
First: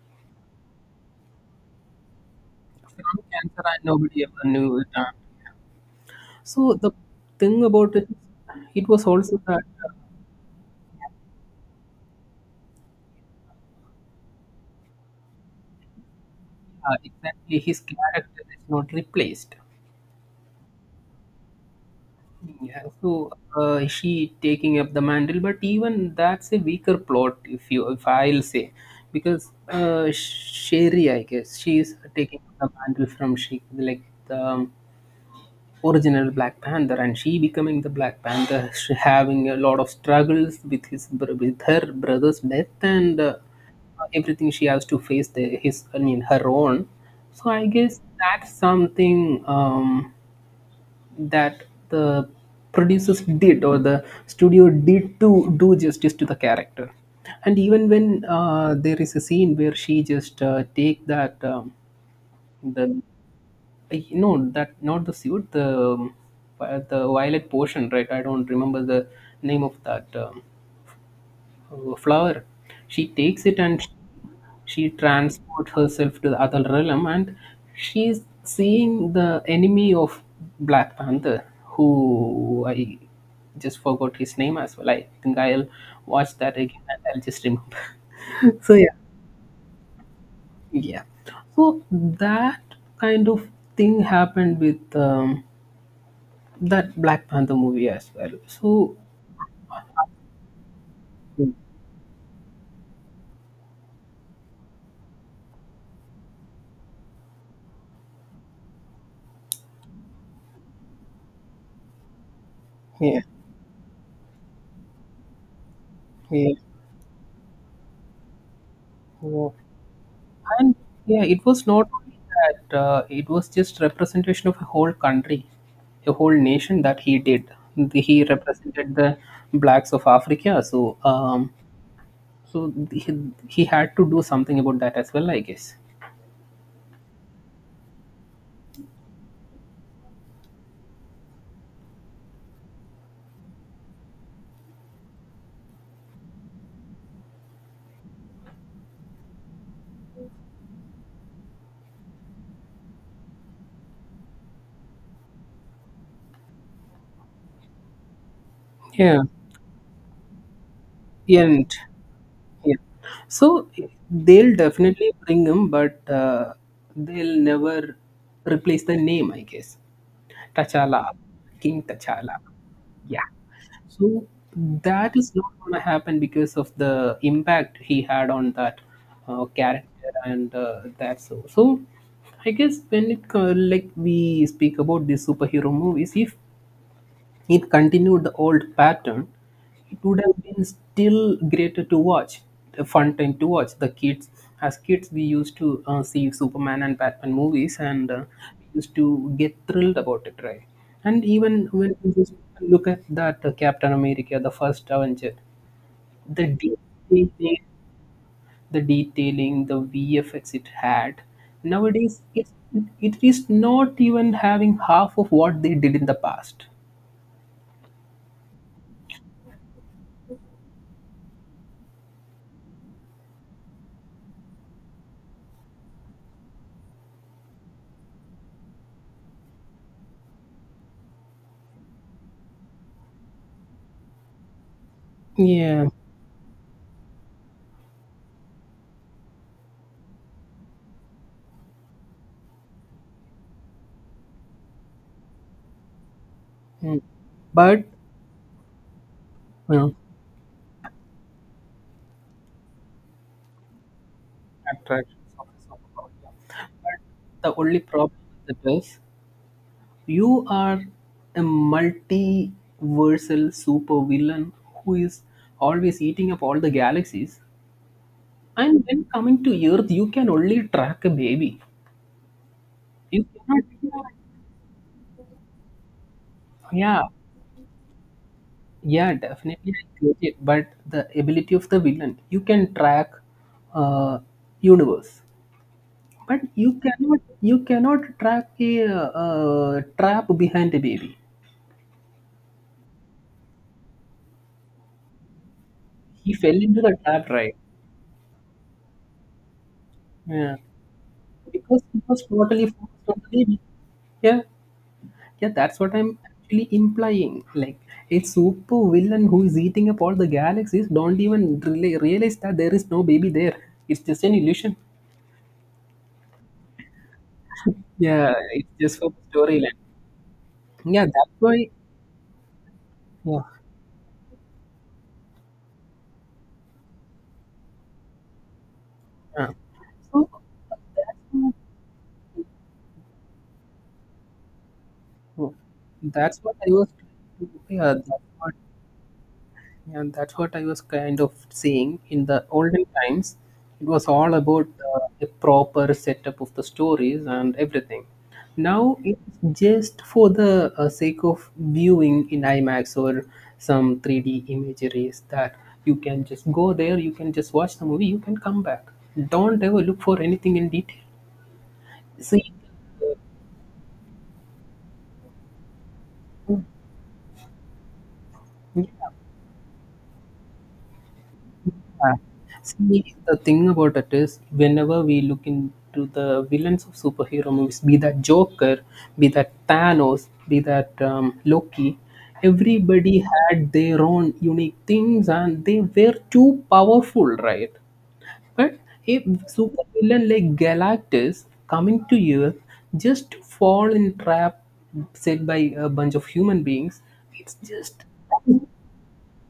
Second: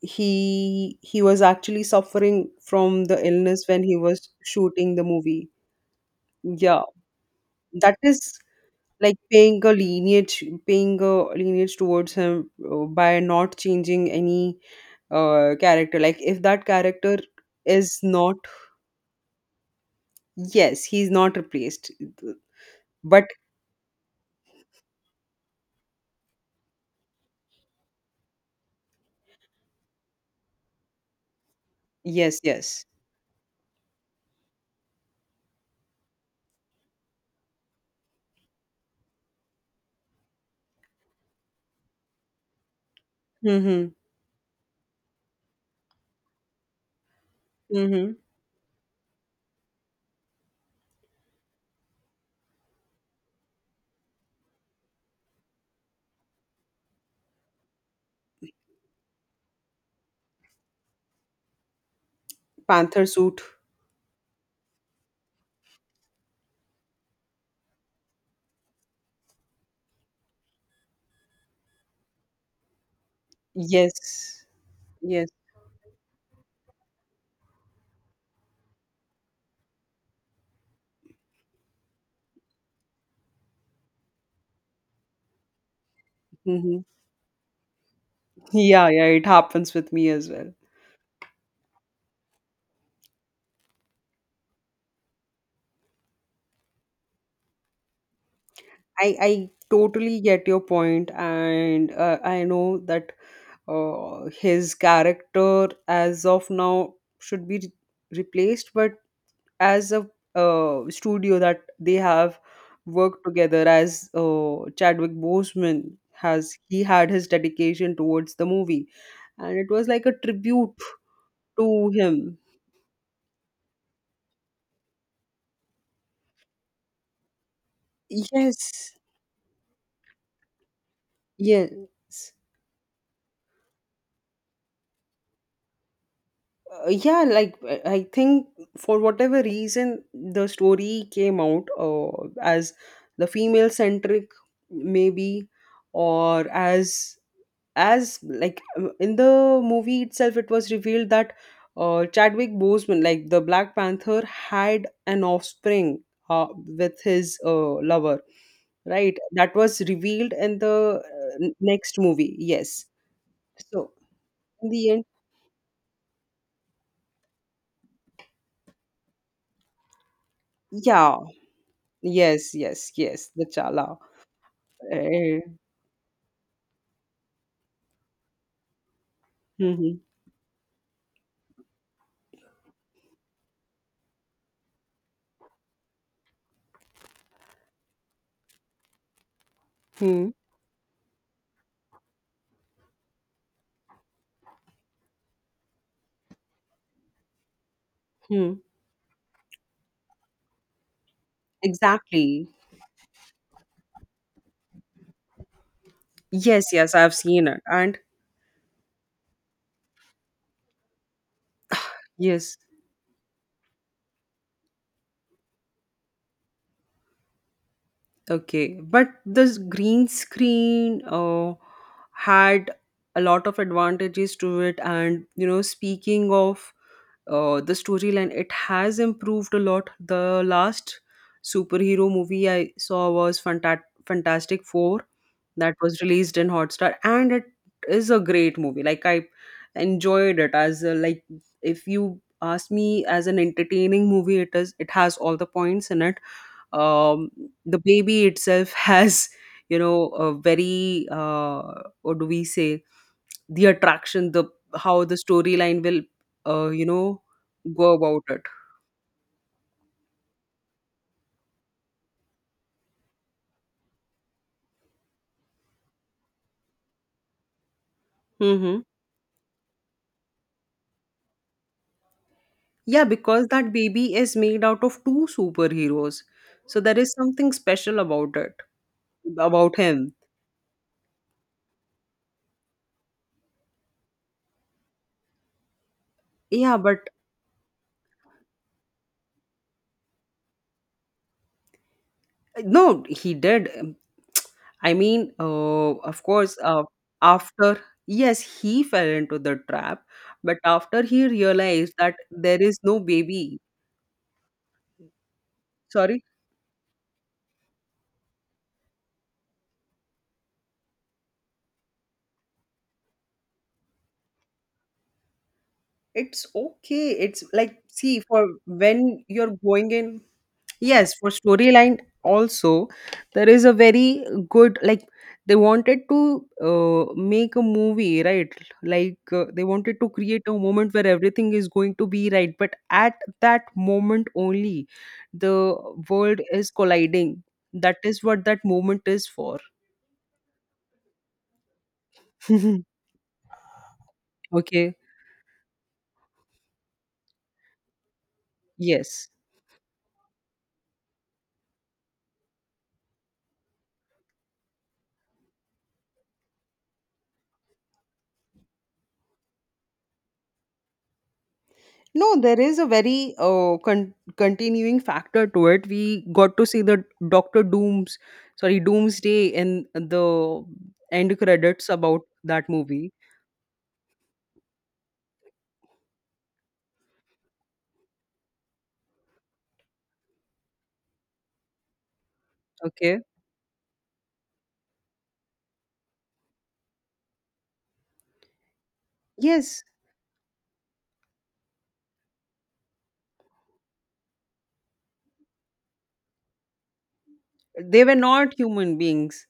[SPEAKER 2] He was actually suffering from
[SPEAKER 1] from
[SPEAKER 2] the
[SPEAKER 1] cancer
[SPEAKER 2] illness when
[SPEAKER 1] and
[SPEAKER 2] he
[SPEAKER 1] nobody
[SPEAKER 2] was
[SPEAKER 1] ever knew it.
[SPEAKER 2] shooting the
[SPEAKER 1] Uh,
[SPEAKER 2] movie.
[SPEAKER 1] so
[SPEAKER 2] Yeah,
[SPEAKER 1] the thing about
[SPEAKER 2] that
[SPEAKER 1] it,
[SPEAKER 2] is
[SPEAKER 1] it was
[SPEAKER 2] like
[SPEAKER 1] also that. Uh,
[SPEAKER 2] paying a lineage towards him by not changing any character. Like if that
[SPEAKER 1] uh,
[SPEAKER 2] character
[SPEAKER 1] exactly, his
[SPEAKER 2] is not,
[SPEAKER 1] character is not replaced.
[SPEAKER 2] yes, he's not replaced.
[SPEAKER 1] Yeah,
[SPEAKER 2] But
[SPEAKER 1] so she taking up the mantle, but even that's a weaker plot, if I'll say, because Sherry, I guess, she's
[SPEAKER 2] yes,
[SPEAKER 1] taking the
[SPEAKER 2] yes.
[SPEAKER 1] mantle from she, like, the original Black Panther, and she becoming the Black Panther, she having a lot of struggles with with her brother's death and
[SPEAKER 2] Mm-hmm.
[SPEAKER 1] everything she has to face the, his, I mean her own. So I guess
[SPEAKER 2] Mm-hmm.
[SPEAKER 1] that's something that the producers did or the studio did to do justice to the character. And even when there is a scene where she just take that the
[SPEAKER 2] Panther suit.
[SPEAKER 1] I- no that, not the suit, the the violet portion, right? I don't remember the name of that flower. She takes it and
[SPEAKER 2] Yes.
[SPEAKER 1] she
[SPEAKER 2] Yes.
[SPEAKER 1] transports herself to the other realm, and she's seeing the enemy of Black Panther, who I just forgot his name as well. I think I'll watch that
[SPEAKER 2] Mm-hmm.
[SPEAKER 1] again and I'll just remember. So
[SPEAKER 2] Yeah,
[SPEAKER 1] yeah,
[SPEAKER 2] yeah, it happens with me as well.
[SPEAKER 1] yeah, so that kind of thing happened with that Black Panther movie as well. So
[SPEAKER 2] I totally get your point, and I know that his character as of now should be re- replaced, but as a studio that they have
[SPEAKER 1] yeah,
[SPEAKER 2] worked together as, Chadwick Boseman
[SPEAKER 1] yeah,
[SPEAKER 2] has he had his dedication towards the movie
[SPEAKER 1] yeah.
[SPEAKER 2] and it was like a tribute
[SPEAKER 1] And yeah, it was
[SPEAKER 2] to
[SPEAKER 1] not only
[SPEAKER 2] him.
[SPEAKER 1] that, it was just representation of a whole country, a whole nation that he did. He
[SPEAKER 2] Yes,
[SPEAKER 1] represented the blacks of Africa, so
[SPEAKER 2] yes.
[SPEAKER 1] so he had to do something about that as well, I guess.
[SPEAKER 2] Yeah, like I think for whatever reason the story came out as the female centric, maybe, or as like in the movie itself, it was revealed that, Chadwick Boseman, like the Black Panther, had an offspring with his lover, right?
[SPEAKER 1] Yeah,
[SPEAKER 2] That was revealed in the
[SPEAKER 1] and
[SPEAKER 2] next movie.
[SPEAKER 1] yeah.
[SPEAKER 2] Yes.
[SPEAKER 1] So
[SPEAKER 2] So
[SPEAKER 1] they'll
[SPEAKER 2] in the end,
[SPEAKER 1] definitely bring him, but they'll never replace the name, I guess. T'Challa,
[SPEAKER 2] yeah.
[SPEAKER 1] King T'Challa.
[SPEAKER 2] Yes, yes,
[SPEAKER 1] Yeah.
[SPEAKER 2] yes, the Chala.
[SPEAKER 1] So that is
[SPEAKER 2] Eh,
[SPEAKER 1] not going to happen because of the impact he had on that
[SPEAKER 2] mhm,
[SPEAKER 1] character and that so. So I guess when it co- like we speak about these superhero movies, if it continued the old pattern, it would
[SPEAKER 2] hmm,
[SPEAKER 1] have been still greater to watch, a fun time to watch. The kids, as kids, we used to see Superman and Batman movies, and
[SPEAKER 2] hmm.
[SPEAKER 1] we used to get thrilled about it, right? And even when we just
[SPEAKER 2] Exactly.
[SPEAKER 1] look at that Captain America, the first Avenger, the
[SPEAKER 2] Yes, yes, I've seen
[SPEAKER 1] detailing,
[SPEAKER 2] it. And
[SPEAKER 1] the VFX it had. Nowadays,
[SPEAKER 2] yes,
[SPEAKER 1] it is not even having half of what they did in the past.
[SPEAKER 2] okay. But this green screen had a lot of advantages to it. And, you know, speaking of the storyline, it has improved a lot. The last superhero movie I saw was Fantastic Four that
[SPEAKER 1] Yeah.
[SPEAKER 2] was released in Hotstar, and it is a great movie. Like I enjoyed it as a, like if you ask me as an entertaining movie, it has all the points in it. Um, the
[SPEAKER 1] But
[SPEAKER 2] baby itself has, you
[SPEAKER 1] yeah.
[SPEAKER 2] know, a very, what do we say, the attraction, the how the
[SPEAKER 1] Attractions of a
[SPEAKER 2] storyline will,
[SPEAKER 1] superpower.
[SPEAKER 2] uh, you know
[SPEAKER 1] The only
[SPEAKER 2] go
[SPEAKER 1] problem
[SPEAKER 2] about it.
[SPEAKER 1] with it is you are a multiversal supervillain who is always eating up all the galaxies.
[SPEAKER 2] Mm-hmm.
[SPEAKER 1] And when coming to Earth, you can only track a baby.
[SPEAKER 2] Yeah,
[SPEAKER 1] You
[SPEAKER 2] because
[SPEAKER 1] cannot.
[SPEAKER 2] that baby is made out of two superheroes. So there
[SPEAKER 1] Yeah,
[SPEAKER 2] is something special about it,
[SPEAKER 1] yeah, definitely.
[SPEAKER 2] about
[SPEAKER 1] I
[SPEAKER 2] him.
[SPEAKER 1] get it. But the ability of the villain, you can track uh, universe. But
[SPEAKER 2] Yeah, but
[SPEAKER 1] you cannot trap a trap behind the baby.
[SPEAKER 2] no, he did. I mean, of
[SPEAKER 1] He fell
[SPEAKER 2] course,
[SPEAKER 1] into the trap, right?
[SPEAKER 2] after, yes, he fell into the trap,
[SPEAKER 1] Yeah,
[SPEAKER 2] but after he
[SPEAKER 1] because
[SPEAKER 2] realized
[SPEAKER 1] he
[SPEAKER 2] that
[SPEAKER 1] was
[SPEAKER 2] there
[SPEAKER 1] totally
[SPEAKER 2] is no
[SPEAKER 1] focused on the
[SPEAKER 2] baby,
[SPEAKER 1] baby. Yeah, yeah, that's what I'm
[SPEAKER 2] sorry,
[SPEAKER 1] actually implying. Like a super villain who is eating up all the galaxies don't even really realize that there is no baby there. It's just an illusion.
[SPEAKER 2] it's okay. It's like, see,
[SPEAKER 1] Yeah,
[SPEAKER 2] for
[SPEAKER 1] it's just for
[SPEAKER 2] when you're
[SPEAKER 1] storyline.
[SPEAKER 2] going in,
[SPEAKER 1] Yeah,
[SPEAKER 2] yes, for
[SPEAKER 1] that's why.
[SPEAKER 2] storyline also,
[SPEAKER 1] Yeah,
[SPEAKER 2] there is a very good, like, they wanted to make a movie, right? Like
[SPEAKER 1] yeah.
[SPEAKER 2] they wanted to
[SPEAKER 1] So
[SPEAKER 2] create a moment where everything
[SPEAKER 1] that's
[SPEAKER 2] is going to be right, but at that moment only,
[SPEAKER 1] oh,
[SPEAKER 2] the
[SPEAKER 1] that's
[SPEAKER 2] world
[SPEAKER 1] what
[SPEAKER 2] is
[SPEAKER 1] I was.
[SPEAKER 2] colliding.
[SPEAKER 1] Yeah,
[SPEAKER 2] That
[SPEAKER 1] that's
[SPEAKER 2] is what
[SPEAKER 1] what,
[SPEAKER 2] that moment is for.
[SPEAKER 1] yeah, that's what I was kind of saying. In the olden times, it was all about
[SPEAKER 2] Okay.
[SPEAKER 1] a proper setup of the stories and everything. Now
[SPEAKER 2] Yes.
[SPEAKER 1] it's just for the sake of viewing in IMAX or some 3D imageries that you can just go there, you can just watch the movie, you can come back. Don't ever look for anything in detail.
[SPEAKER 2] No,
[SPEAKER 1] See,
[SPEAKER 2] there is a very continuing factor to it. We got to see the Doctor Doom's, sorry,
[SPEAKER 1] uh,
[SPEAKER 2] Doomsday in the end credits
[SPEAKER 1] yeah.
[SPEAKER 2] about that movie.
[SPEAKER 1] See, the thing about it is, whenever we look into the villains of superhero movies, be that Joker, be that Thanos, be that Loki, everybody
[SPEAKER 2] Okay.
[SPEAKER 1] had their own unique things and they were too powerful, right? But a super
[SPEAKER 2] Yes,
[SPEAKER 1] villain like Galactus coming to Earth just to fall in trap set by a bunch of human beings, it's just
[SPEAKER 2] they were not human beings.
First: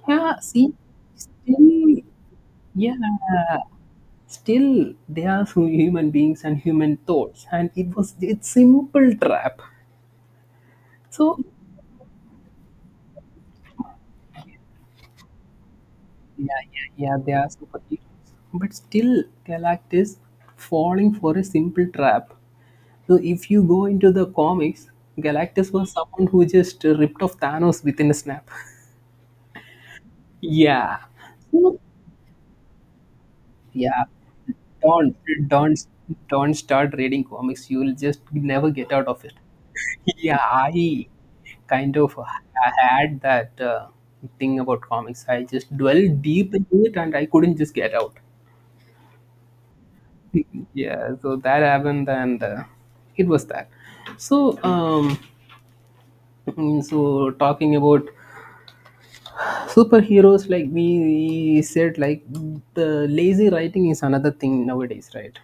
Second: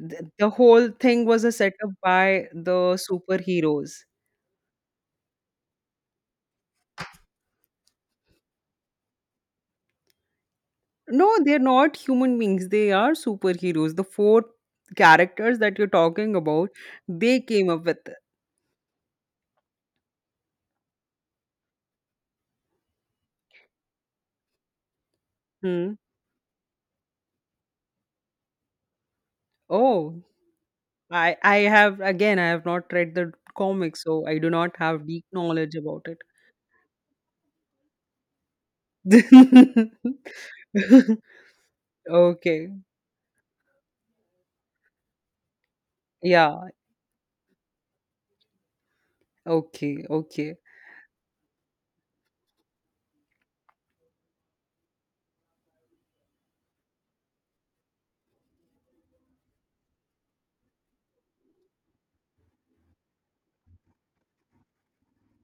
[SPEAKER 1] yeah.
[SPEAKER 2] The
[SPEAKER 1] See,
[SPEAKER 2] whole thing was a setup
[SPEAKER 1] still
[SPEAKER 2] by the
[SPEAKER 1] yeah,
[SPEAKER 2] superheroes.
[SPEAKER 1] still they are human beings and human thoughts and it was it's simple trap
[SPEAKER 2] No,
[SPEAKER 1] so
[SPEAKER 2] they're not human beings. They are superheroes. The four characters that you're talking
[SPEAKER 1] yeah,
[SPEAKER 2] about,
[SPEAKER 1] yeah, yeah, they
[SPEAKER 2] they
[SPEAKER 1] are
[SPEAKER 2] came up with. It.
[SPEAKER 1] superheroes but still Galactus falling for a simple trap. So if you go into the comics, Galactus was
[SPEAKER 2] Hmm.
[SPEAKER 1] someone who just ripped off Thanos within a snap.
[SPEAKER 2] Oh,
[SPEAKER 1] yeah,
[SPEAKER 2] I
[SPEAKER 1] so,
[SPEAKER 2] have again I have not read the comics,
[SPEAKER 1] yeah,
[SPEAKER 2] so I do not have
[SPEAKER 1] don't
[SPEAKER 2] deep knowledge
[SPEAKER 1] don't
[SPEAKER 2] about it.
[SPEAKER 1] don't start reading comics, you'll just never get out of it. Yeah, I kind of
[SPEAKER 2] Okay.
[SPEAKER 1] ha- had that thing about comics. I just dwelled deep
[SPEAKER 2] Yeah.
[SPEAKER 1] into it and I couldn't just get out.
[SPEAKER 2] Okay. Okay.
[SPEAKER 1] yeah, so that happened and it was that. So, so talking about superheroes, like we said, like the lazy writing is another thing nowadays, right?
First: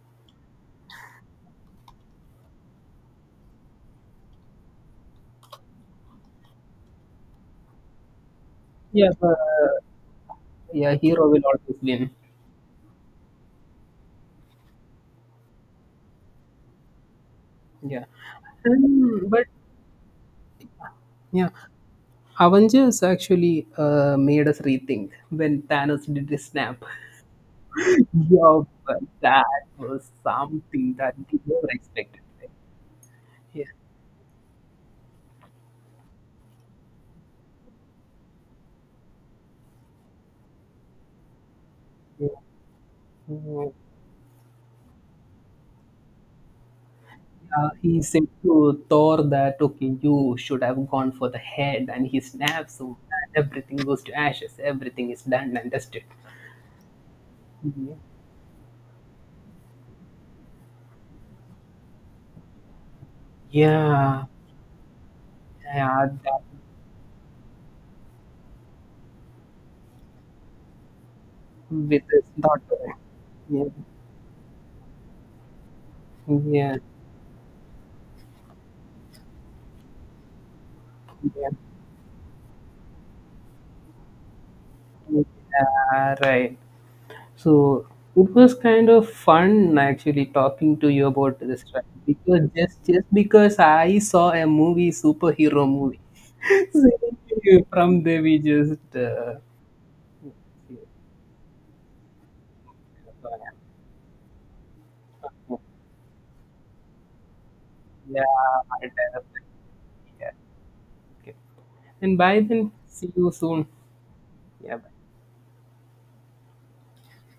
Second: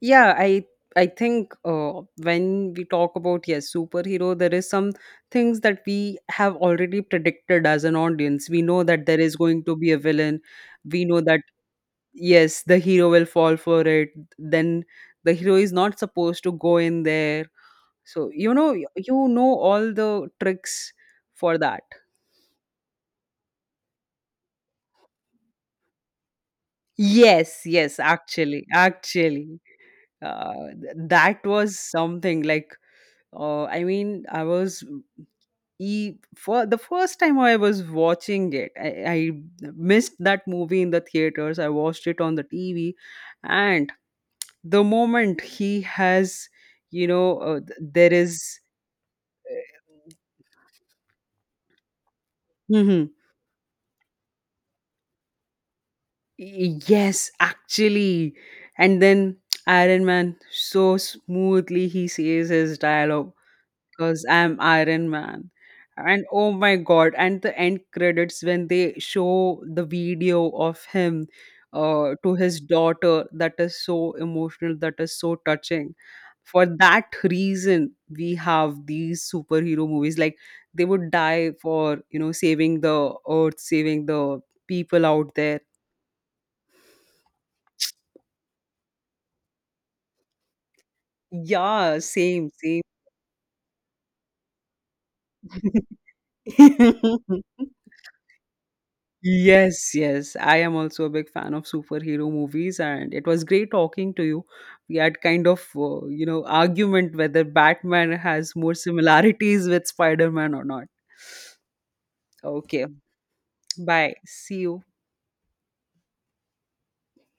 [SPEAKER 2] Yeah, I think when we talk about, yes, superhero, there is some things that we have already predicted as an audience. We know that
[SPEAKER 1] Yeah,
[SPEAKER 2] there is
[SPEAKER 1] but,
[SPEAKER 2] going to be a villain.
[SPEAKER 1] yeah,
[SPEAKER 2] We know
[SPEAKER 1] hero
[SPEAKER 2] that,
[SPEAKER 1] will always win.
[SPEAKER 2] yes, the hero will fall for it. Then the hero is not supposed to go in there.
[SPEAKER 1] Yeah.
[SPEAKER 2] So, you know, you
[SPEAKER 1] But
[SPEAKER 2] know all the tricks
[SPEAKER 1] yeah.
[SPEAKER 2] for that.
[SPEAKER 1] Avengers actually made us rethink when Thanos did his snap.
[SPEAKER 2] Yes, yes,
[SPEAKER 1] yeah,
[SPEAKER 2] actually,
[SPEAKER 1] but that
[SPEAKER 2] actually,
[SPEAKER 1] was
[SPEAKER 2] uh,
[SPEAKER 1] something that we
[SPEAKER 2] that
[SPEAKER 1] never
[SPEAKER 2] was
[SPEAKER 1] expected,
[SPEAKER 2] something
[SPEAKER 1] right?
[SPEAKER 2] like,
[SPEAKER 1] Yeah.
[SPEAKER 2] I mean, I was e for the first time I was watching it. I missed that movie in the theaters. I watched it on the TV,
[SPEAKER 1] Mm.
[SPEAKER 2] and the moment he has, you know,
[SPEAKER 1] He
[SPEAKER 2] there
[SPEAKER 1] said
[SPEAKER 2] is.
[SPEAKER 1] to Thor that, okay, you should have gone for the head, and he snaps, so that everything goes to ashes, everything is done and dusted.
[SPEAKER 2] Y- Yes,
[SPEAKER 1] Mhm.
[SPEAKER 2] actually. And then Iron Man, so smoothly he says his dialogue because
[SPEAKER 1] Yeah,
[SPEAKER 2] I'm Iron Man.
[SPEAKER 1] yeah,
[SPEAKER 2] And
[SPEAKER 1] that
[SPEAKER 2] oh my god, and the end credits when they show the video of him,
[SPEAKER 1] with his
[SPEAKER 2] to his
[SPEAKER 1] daughter.
[SPEAKER 2] daughter, that
[SPEAKER 1] Yeah,
[SPEAKER 2] is so emotional, that is so touching. For
[SPEAKER 1] yeah,
[SPEAKER 2] that reason, we have these superhero movies. Like they would
[SPEAKER 1] yeah,
[SPEAKER 2] die for, you know, saving the earth, saving the people out there.
[SPEAKER 1] yeah, right. So it was kind of fun actually talking to you about this, right?
[SPEAKER 2] Yeah,
[SPEAKER 1] Because
[SPEAKER 2] same, same.
[SPEAKER 1] just because I saw a movie superhero movie. So, from there we just
[SPEAKER 2] Yes, yes. I am also a big fan of superhero movies, and it was great talking to you. We had kind of, you know, argument whether Batman
[SPEAKER 1] yeah,
[SPEAKER 2] has more
[SPEAKER 1] I'll tell us,
[SPEAKER 2] similarities with
[SPEAKER 1] yeah.
[SPEAKER 2] Spider-Man or not.
[SPEAKER 1] Okay. And bye then,
[SPEAKER 2] Okay,
[SPEAKER 1] see you soon.
[SPEAKER 2] bye. See
[SPEAKER 1] Yeah,
[SPEAKER 2] you.
[SPEAKER 1] bye.